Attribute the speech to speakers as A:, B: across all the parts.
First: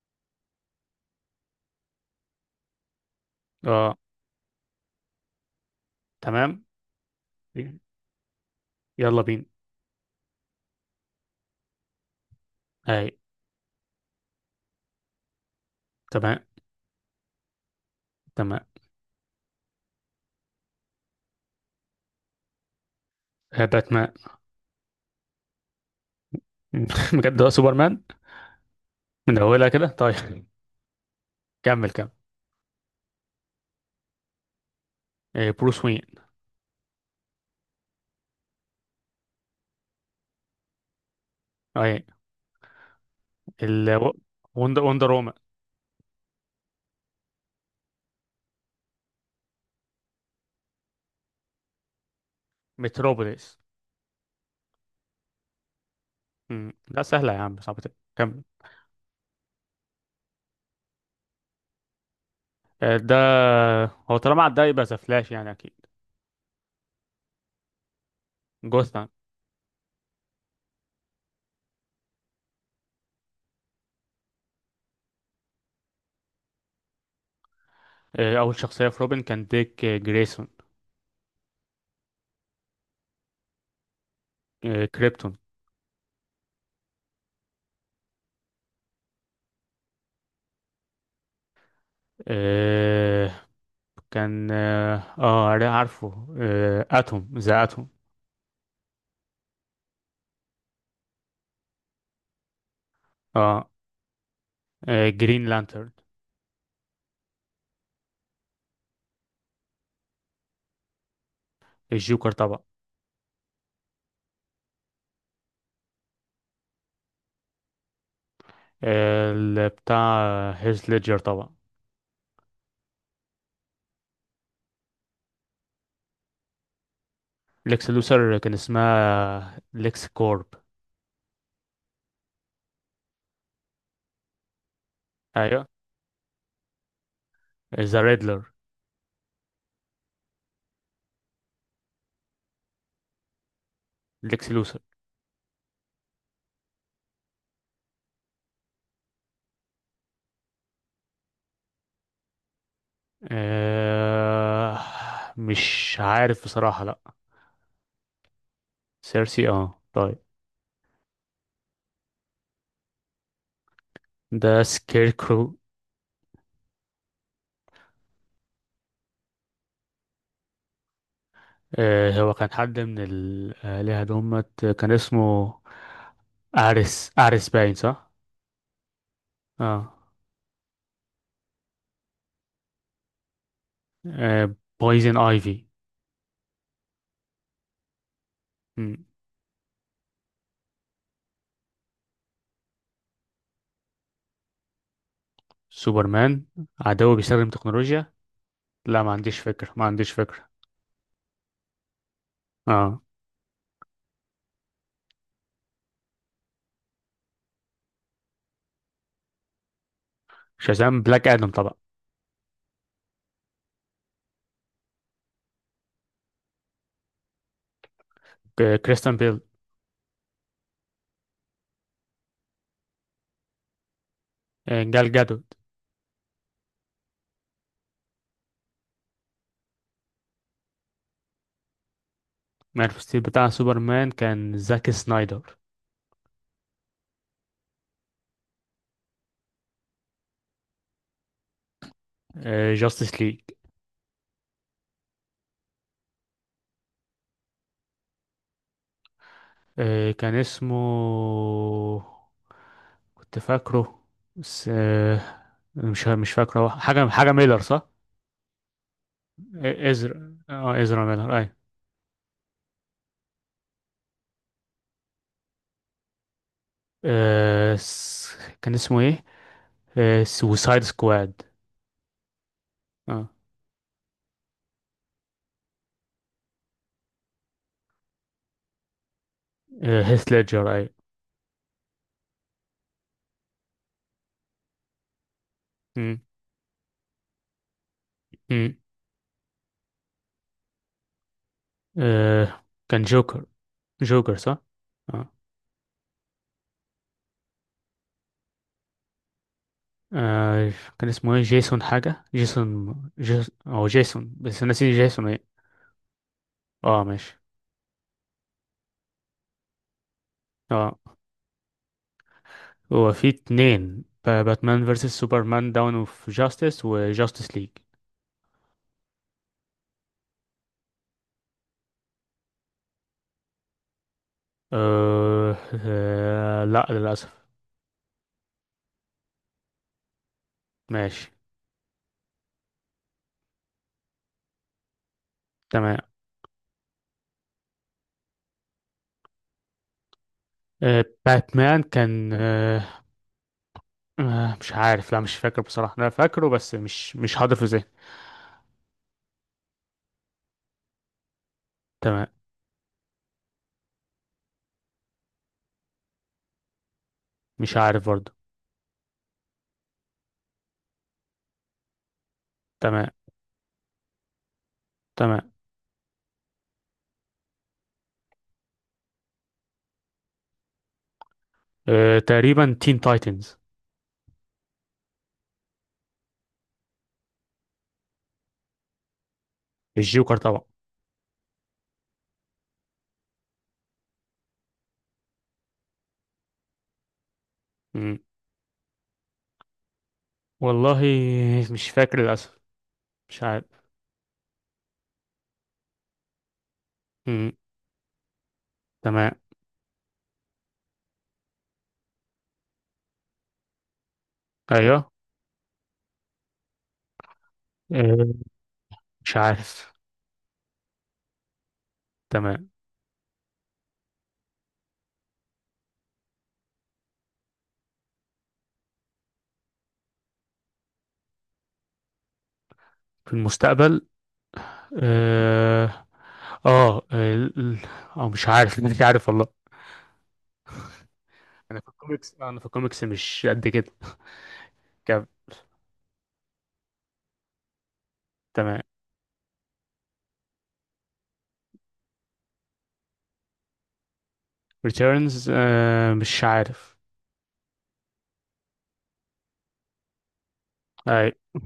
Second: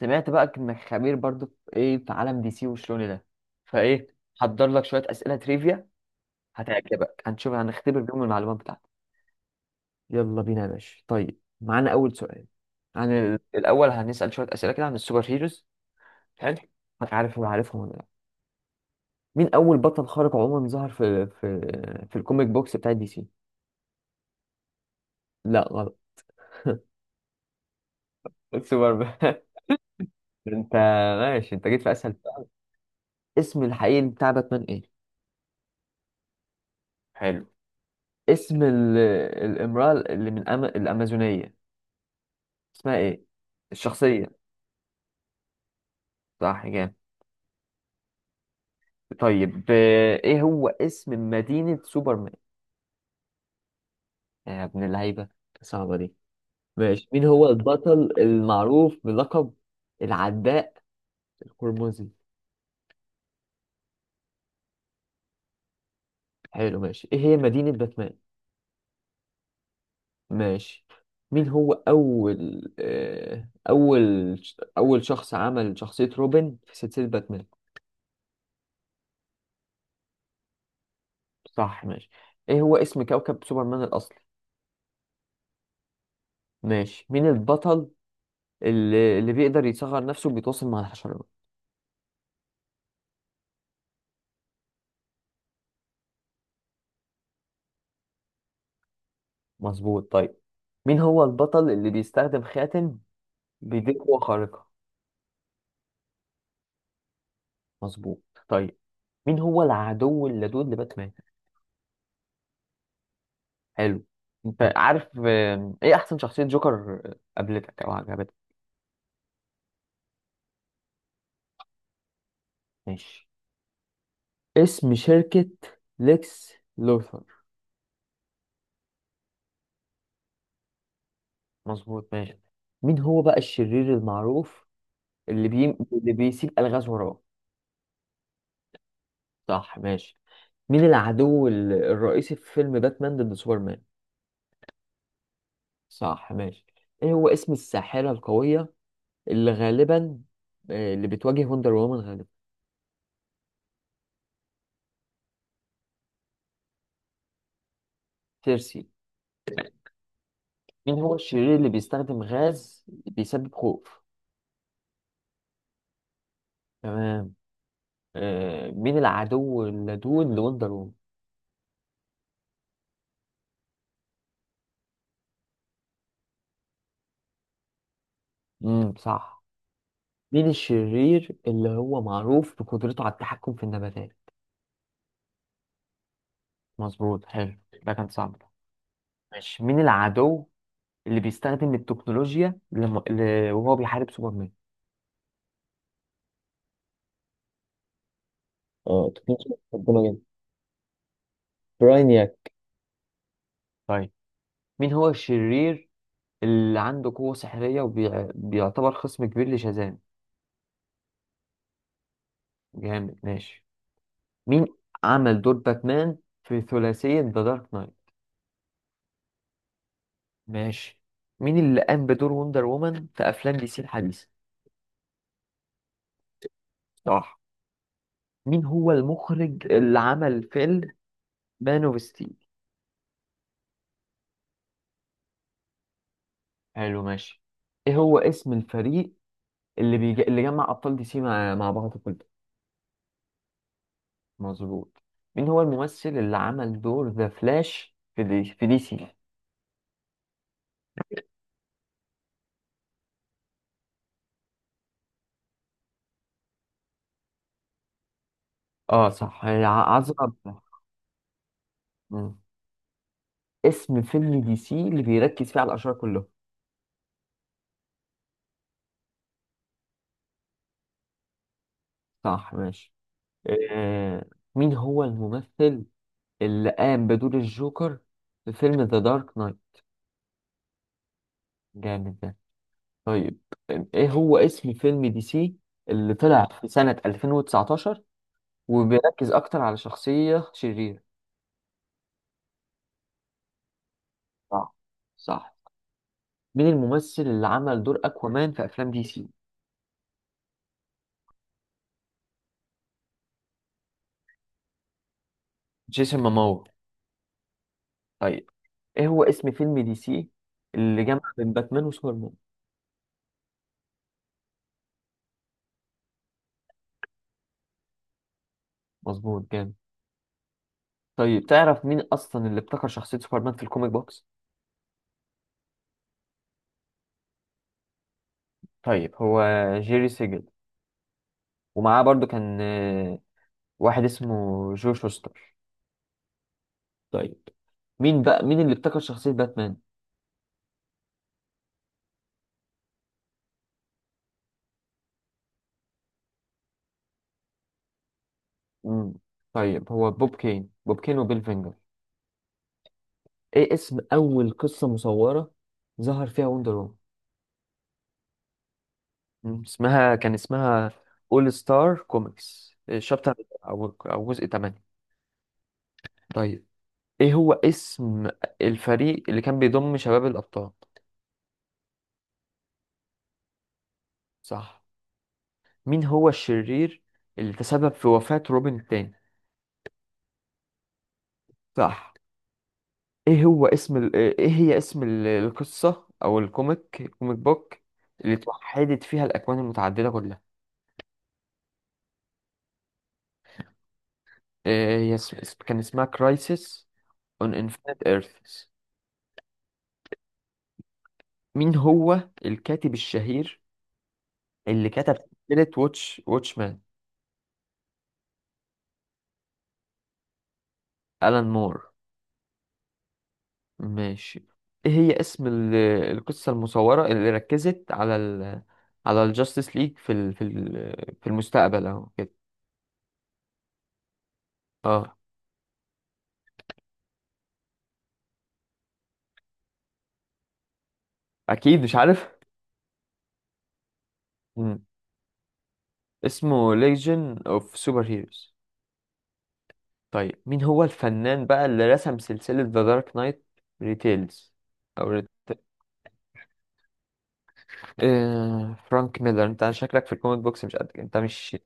A: سمعت بقى انك خبير برضو في ايه في عالم دي سي وشلون ده
B: اه.
A: فايه. حضر لك شويه اسئله تريفيا
B: تمام.
A: هتعجبك. هنشوف هنختبر بيهم المعلومات بتاعتك.
B: يلا بينا.
A: يلا بينا يا باشا. طيب معانا اول سؤال
B: اي.
A: عن الاول. هنسال شويه اسئله كده عن السوبر هيروز.
B: تمام.
A: حلو. هتعرف ولا عارفهم ولا لا؟
B: تمام.
A: مين اول بطل خارق عموما ظهر في في الكوميك بوكس بتاع دي سي؟
B: باتمان.
A: لا غلط.
B: بجد، هو سوبرمان.
A: سوبر مان.
B: من اولها كده. طيب،
A: انت ماشي، انت جيت
B: كمل
A: في
B: كمل.
A: اسهل. اسم الحقيقي بتاع باتمان ايه؟
B: بروس وين.
A: حلو. اسم الامرأة اللي من الأمازونية
B: اي.
A: اسمها ايه؟
B: ال
A: الشخصية.
B: وندر وومن.
A: صح، جامد. طيب، ايه هو اسم مدينة سوبرمان؟
B: متروبوليس.
A: يا ابن اللعيبة، صعبة دي.
B: مم. لا،
A: ماشي، مين
B: سهله يا
A: هو
B: عم، صعبه إيه؟
A: البطل
B: كمل.
A: المعروف بلقب العداء القرمزي؟
B: ده هو، طالما عدى يبقى ذا فلاش، يعني اكيد.
A: حلو ماشي. ايه هي مدينة باتمان؟
B: جوثام.
A: ماشي. مين هو أول أول أول شخص عمل شخصية روبن في سلسلة باتمان؟
B: اول شخصيه في روبن كان ديك جريسون.
A: صح ماشي. ايه هو اسم كوكب سوبرمان الأصلي؟
B: كريبتون.
A: ماشي. مين البطل اللي بيقدر يصغر نفسه وبيتواصل مع الحشرات؟
B: آه، كان عارفه، اتوم، ذا اتوم.
A: مظبوط طيب. مين هو البطل اللي بيستخدم خاتم
B: اه.
A: بيديه قوة خارقة؟
B: جرين لانترن.
A: مظبوط. طيب، مين هو العدو اللدود لباتمان؟
B: الجوكر طبعا.
A: حلو. انت عارف، ايه احسن شخصية جوكر قابلتك او عجبتك؟
B: بتاع هيث ليدجر طبعا.
A: ماشي. اسم شركة ليكس لوثر؟
B: ليكس لوثر كان اسمها ليكس كورب.
A: مظبوط ماشي. مين هو بقى الشرير المعروف اللي بي...
B: ايوه.
A: اللي بيسيب الغاز وراه؟
B: ذا ريدلر.
A: صح ماشي. مين العدو الرئيسي في فيلم باتمان ضد سوبرمان؟
B: ليكس لوثر.
A: صح ماشي. ايه هو اسم الساحرة القوية اللي غالبا، اللي بتواجه وندر وومن غالبا؟
B: آه، مش عارف بصراحة. لا.
A: سيرسي.
B: سيرسي، اه طيب.
A: مين هو الشرير اللي بيستخدم غاز بيسبب خوف؟
B: ده سكير كرو.
A: تمام. مين العدو اللدود لوندر وومن؟
B: هو كان حد من الآلهة، دمت كان اسمه أريس. أريس، باين صح؟
A: صح.
B: اه.
A: مين الشرير اللي هو معروف بقدرته على التحكم في النباتات؟
B: بويزن ايفي.
A: مظبوط حلو، ده كان صعب ده. ماشي، مين العدو اللي بيستخدم التكنولوجيا لم... ل... وهو بيحارب سوبرمان؟
B: سوبرمان، عدو بيستخدم تكنولوجيا. لا،
A: اه
B: ما عنديش
A: تكنيسيا
B: فكرة، ما
A: ربنا
B: عنديش
A: جدا.
B: فكرة.
A: براينياك.
B: اه.
A: طيب، مين هو الشرير اللي عنده قوة سحرية وبيعتبر خصم كبير لشازام؟
B: شازام، بلاك ادم طبعا.
A: جامد ماشي. مين عمل دور باتمان في ثلاثية ذا دارك نايت؟
B: كريستيان بيل.
A: ماشي. مين اللي قام بدور وندر وومن في أفلام دي سي الحديثة؟
B: جال جادوت.
A: صح. مين هو المخرج اللي عمل فيلم مان اوف ستيل؟
B: مان اوف ستيل بتاع سوبرمان كان زاك سنايدر.
A: حلو ماشي. ايه هو اسم الفريق اللي جمع أبطال دي سي مع بعض كلهم؟
B: جاستس ليج.
A: مظبوط. مين هو الممثل اللي عمل دور ذا فلاش في دي سي؟
B: كان اسمه، كنت فاكره، بس مش فاكره. حاجة ميلر صح؟
A: اه صح، عذرا.
B: ازرا، اه ازرا ميلر. اي.
A: مم. اسم فيلم دي سي اللي بيركز فيه على الأشرار كلهم؟
B: كان اسمه ايه؟ سوسايد سكواد.
A: صح ماشي.
B: اه.
A: آه. مين هو الممثل اللي قام بدور الجوكر في فيلم ذا دارك نايت؟
B: هيث ليدجر. اي.
A: جامد ده. طيب، ايه هو اسم فيلم دي سي اللي
B: مم،
A: طلع في سنة 2019
B: مم.
A: وبيركز اكتر على شخصية شريرة؟
B: آه، كان جوكر، جوكر صح؟
A: صح.
B: اه.
A: صح. مين الممثل اللي عمل دور اكوامان في افلام دي سي؟
B: آه، كان اسمه ايه؟ جيسون حاجة، او جيسون، بس أنا نسيت جيسون ايه.
A: جيسون ماموا.
B: اه ماشي
A: طيب، ايه هو اسم فيلم دي سي
B: اه.
A: اللي جمع بين باتمان وسوبرمان؟
B: هو في اتنين، باتمان فيرسس سوبرمان داون اوف جاستس، وجاستس ليج.
A: مظبوط جامد. طيب، تعرف مين اصلا اللي ابتكر شخصية سوبرمان في الكوميك بوكس؟
B: لا، للأسف.
A: طيب هو جيري سيجل،
B: ماشي.
A: ومعاه برضو كان واحد اسمه جو شوستر.
B: تمام.
A: طيب، مين بقى اللي ابتكر شخصية باتمان؟
B: باتمان كان مش عارف. لا، مش فاكر بصراحة، أنا فاكره بس مش حاضر في ذهني.
A: مم. طيب هو بوب كين، بوب كين وبيل فينجر.
B: تمام.
A: ايه اسم اول قصة مصورة ظهر فيها وندر وومن؟
B: مش عارف برضه.
A: مم. كان اسمها اول ستار كوميكس
B: تمام.
A: شابتر، او جزء 8.
B: تمام.
A: طيب، ايه هو اسم الفريق اللي كان بيضم شباب الابطال؟
B: تقريبا تين تايتنز.
A: صح. مين هو الشرير اللي تسبب في وفاة روبن التاني؟
B: الجوكر طبعا.
A: صح. ايه هو اسم ايه هي اسم القصة او الكوميك بوك
B: مم.
A: اللي توحدت فيها الاكوان المتعددة كلها؟
B: والله، مش فاكر للأسف. مش عارف.
A: إيه هي كان اسمها كرايسيس
B: مم.
A: اون انفينيت ايرث.
B: تمام.
A: مين هو الكاتب الشهير اللي
B: أيوه.
A: كتب سلسلة واتشمان؟
B: آه، مش عارف.
A: ألان مور.
B: تمام.
A: ماشي. ايه هي اسم القصة المصورة اللي ركزت على ال، على الجاستس ليج في ال في ال في المستقبل اهو كده؟
B: في المستقبل.
A: اه.
B: آه آه ال- ال- أو مش عارف. مش عارف والله. أنا
A: اكيد
B: في
A: مش عارف.
B: الكوميكس أنا في الكوميكس مش قد كده.
A: مم.
B: كم.
A: اسمه ليجن اوف سوبر هيروز.
B: تمام.
A: طيب، مين هو الفنان بقى اللي رسم سلسلة ذا دارك نايت ريتيلز؟ او ريت...
B: ريتيرنز، آه مش عارف.
A: آه... فرانك ميلر. انت شكلك في الكوميك بوكس مش قد، انت
B: أي.
A: مش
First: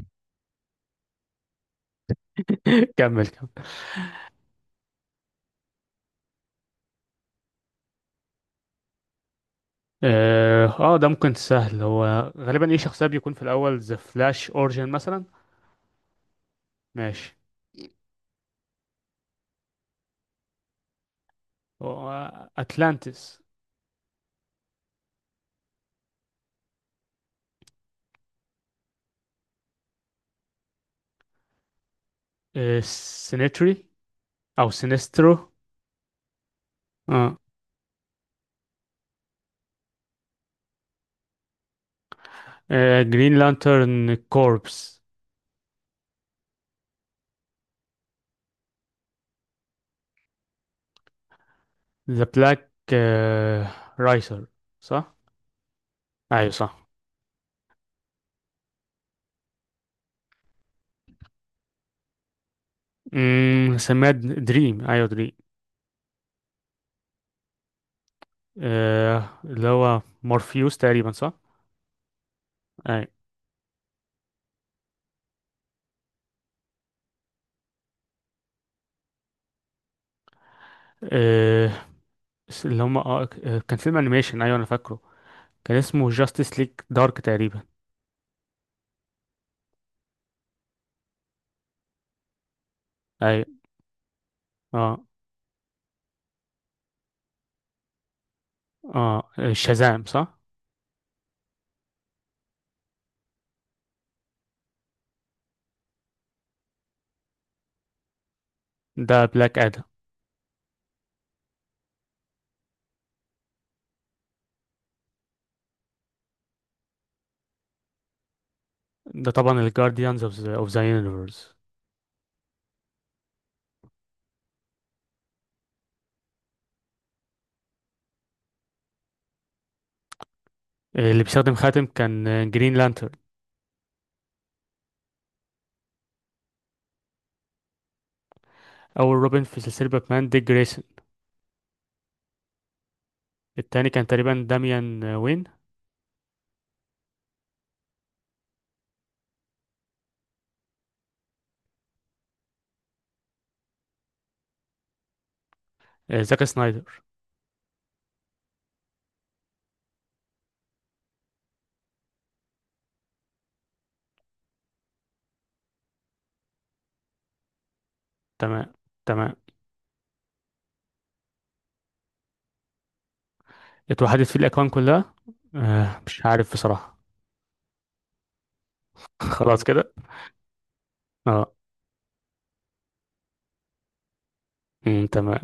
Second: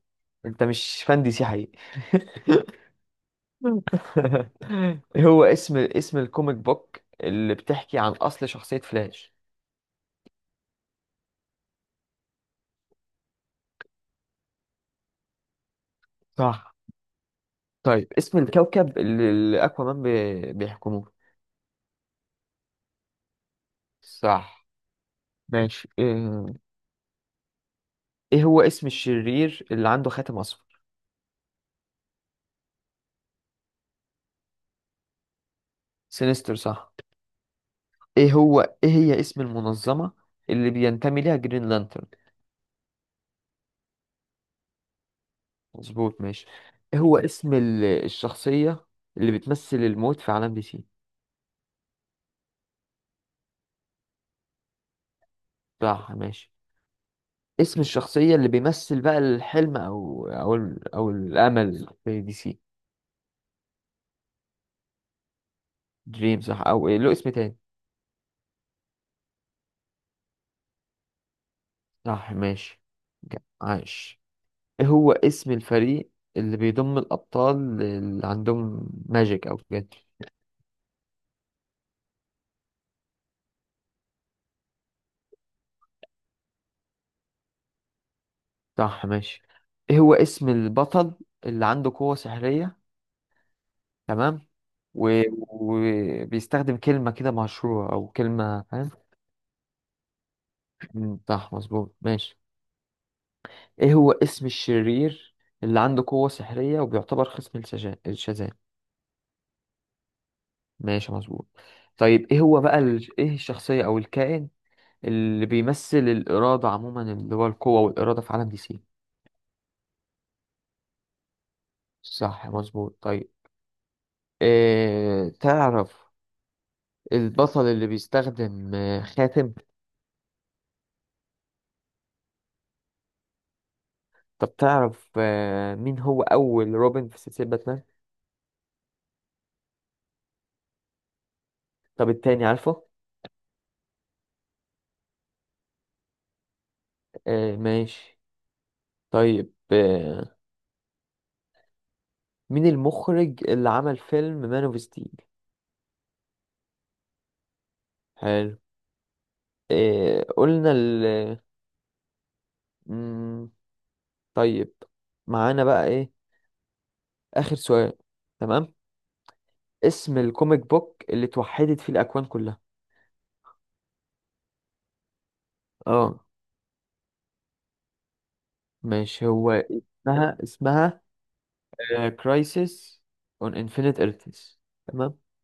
A: انت مش فان دي سي حقيقي.
B: كمل كمل.
A: هو اسم الكوميك بوك اللي بتحكي عن أصل شخصية فلاش؟
B: اه. ده ممكن سهل. هو غالبا ايه شخصية بيكون في الأول؟ ذا فلاش أورجن مثلا.
A: صح.
B: ماشي.
A: طيب، اسم الكوكب اللي أكوامان بيحكموه؟
B: هو أتلانتس.
A: صح ماشي. إيه، إيه هو اسم الشرير اللي عنده خاتم أصفر؟
B: آه، سينيتري، او سينسترو.
A: سينستر، صح.
B: اه.
A: إيه هو، إيه هي اسم المنظمة اللي بينتمي ليها جرين لانترن؟
B: جرين لانترن كوربس.
A: مظبوط ماشي. إيه هو اسم الشخصية اللي بتمثل الموت في عالم دي سي؟
B: ذا بلاك رايسر، صح.
A: صح
B: ايوه
A: ماشي.
B: صح.
A: اسم الشخصية اللي بيمثل بقى الحلم أو أو الأمل في دي سي؟
B: سميها دريم، ايوه دريم.
A: دريم، صح. أو إيه له اسم تاني؟
B: آه، اللي هو مورفيوس تقريبا، صح.
A: صح ماشي.
B: ايوه.
A: جا- عاش. إيه هو اسم الفريق اللي بيضم الأبطال اللي عندهم ماجيك أو كده؟
B: آه اللي هم آه آه، كان فيلم انيميشن، ايوه انا فاكره، كان اسمه جاستس ليج دارك تقريبا.
A: صح ماشي. إيه هو اسم البطل اللي عنده قوة سحرية؟
B: ايوه.
A: تمام.
B: اه.
A: وبيستخدم كلمة كده مشهورة أو كلمة، فاهم؟
B: اه، شازام صح.
A: مم، صح مظبوط ماشي. ايه هو اسم الشرير اللي عنده قوة سحرية وبيعتبر خصم الشاذان؟
B: ده بلاك ادم.
A: ماشي مظبوط. طيب، ايه هو بقى ايه الشخصية او الكائن اللي بيمثل الإرادة عموما، اللي هو القوة والإرادة في عالم دي سي؟
B: ده طبعا الجارديانز اوف ذا يونيفرس.
A: صح مظبوط. طيب، إيه تعرف البطل اللي بيستخدم خاتم؟
B: اللي بيستخدم خاتم كان جرين لانترن.
A: طب تعرف مين هو أول روبن في سلسلة باتمان؟
B: أول روبن في سلسلة باتمان ديك جريسون.
A: طب التاني عارفه؟
B: التاني كان تقريبا داميان وين.
A: ماشي. طيب مين المخرج اللي عمل فيلم مان اوف ستيل؟
B: زاك سنايدر.
A: إيه قلنا ال، مم، طيب معانا بقى ايه اخر سؤال.
B: تمام.
A: تمام.
B: تمام.
A: اسم الكوميك بوك اللي اتوحدت فيه الاكوان كلها؟
B: اتوحدت فيه الأكوان كلها. آه
A: اه
B: مش عارف بصراحة.
A: ماشي، هو
B: خلاص كده.
A: اسمها
B: اه.
A: كرايسيس اون انفينيت ايرثز. تمام.
B: تمام.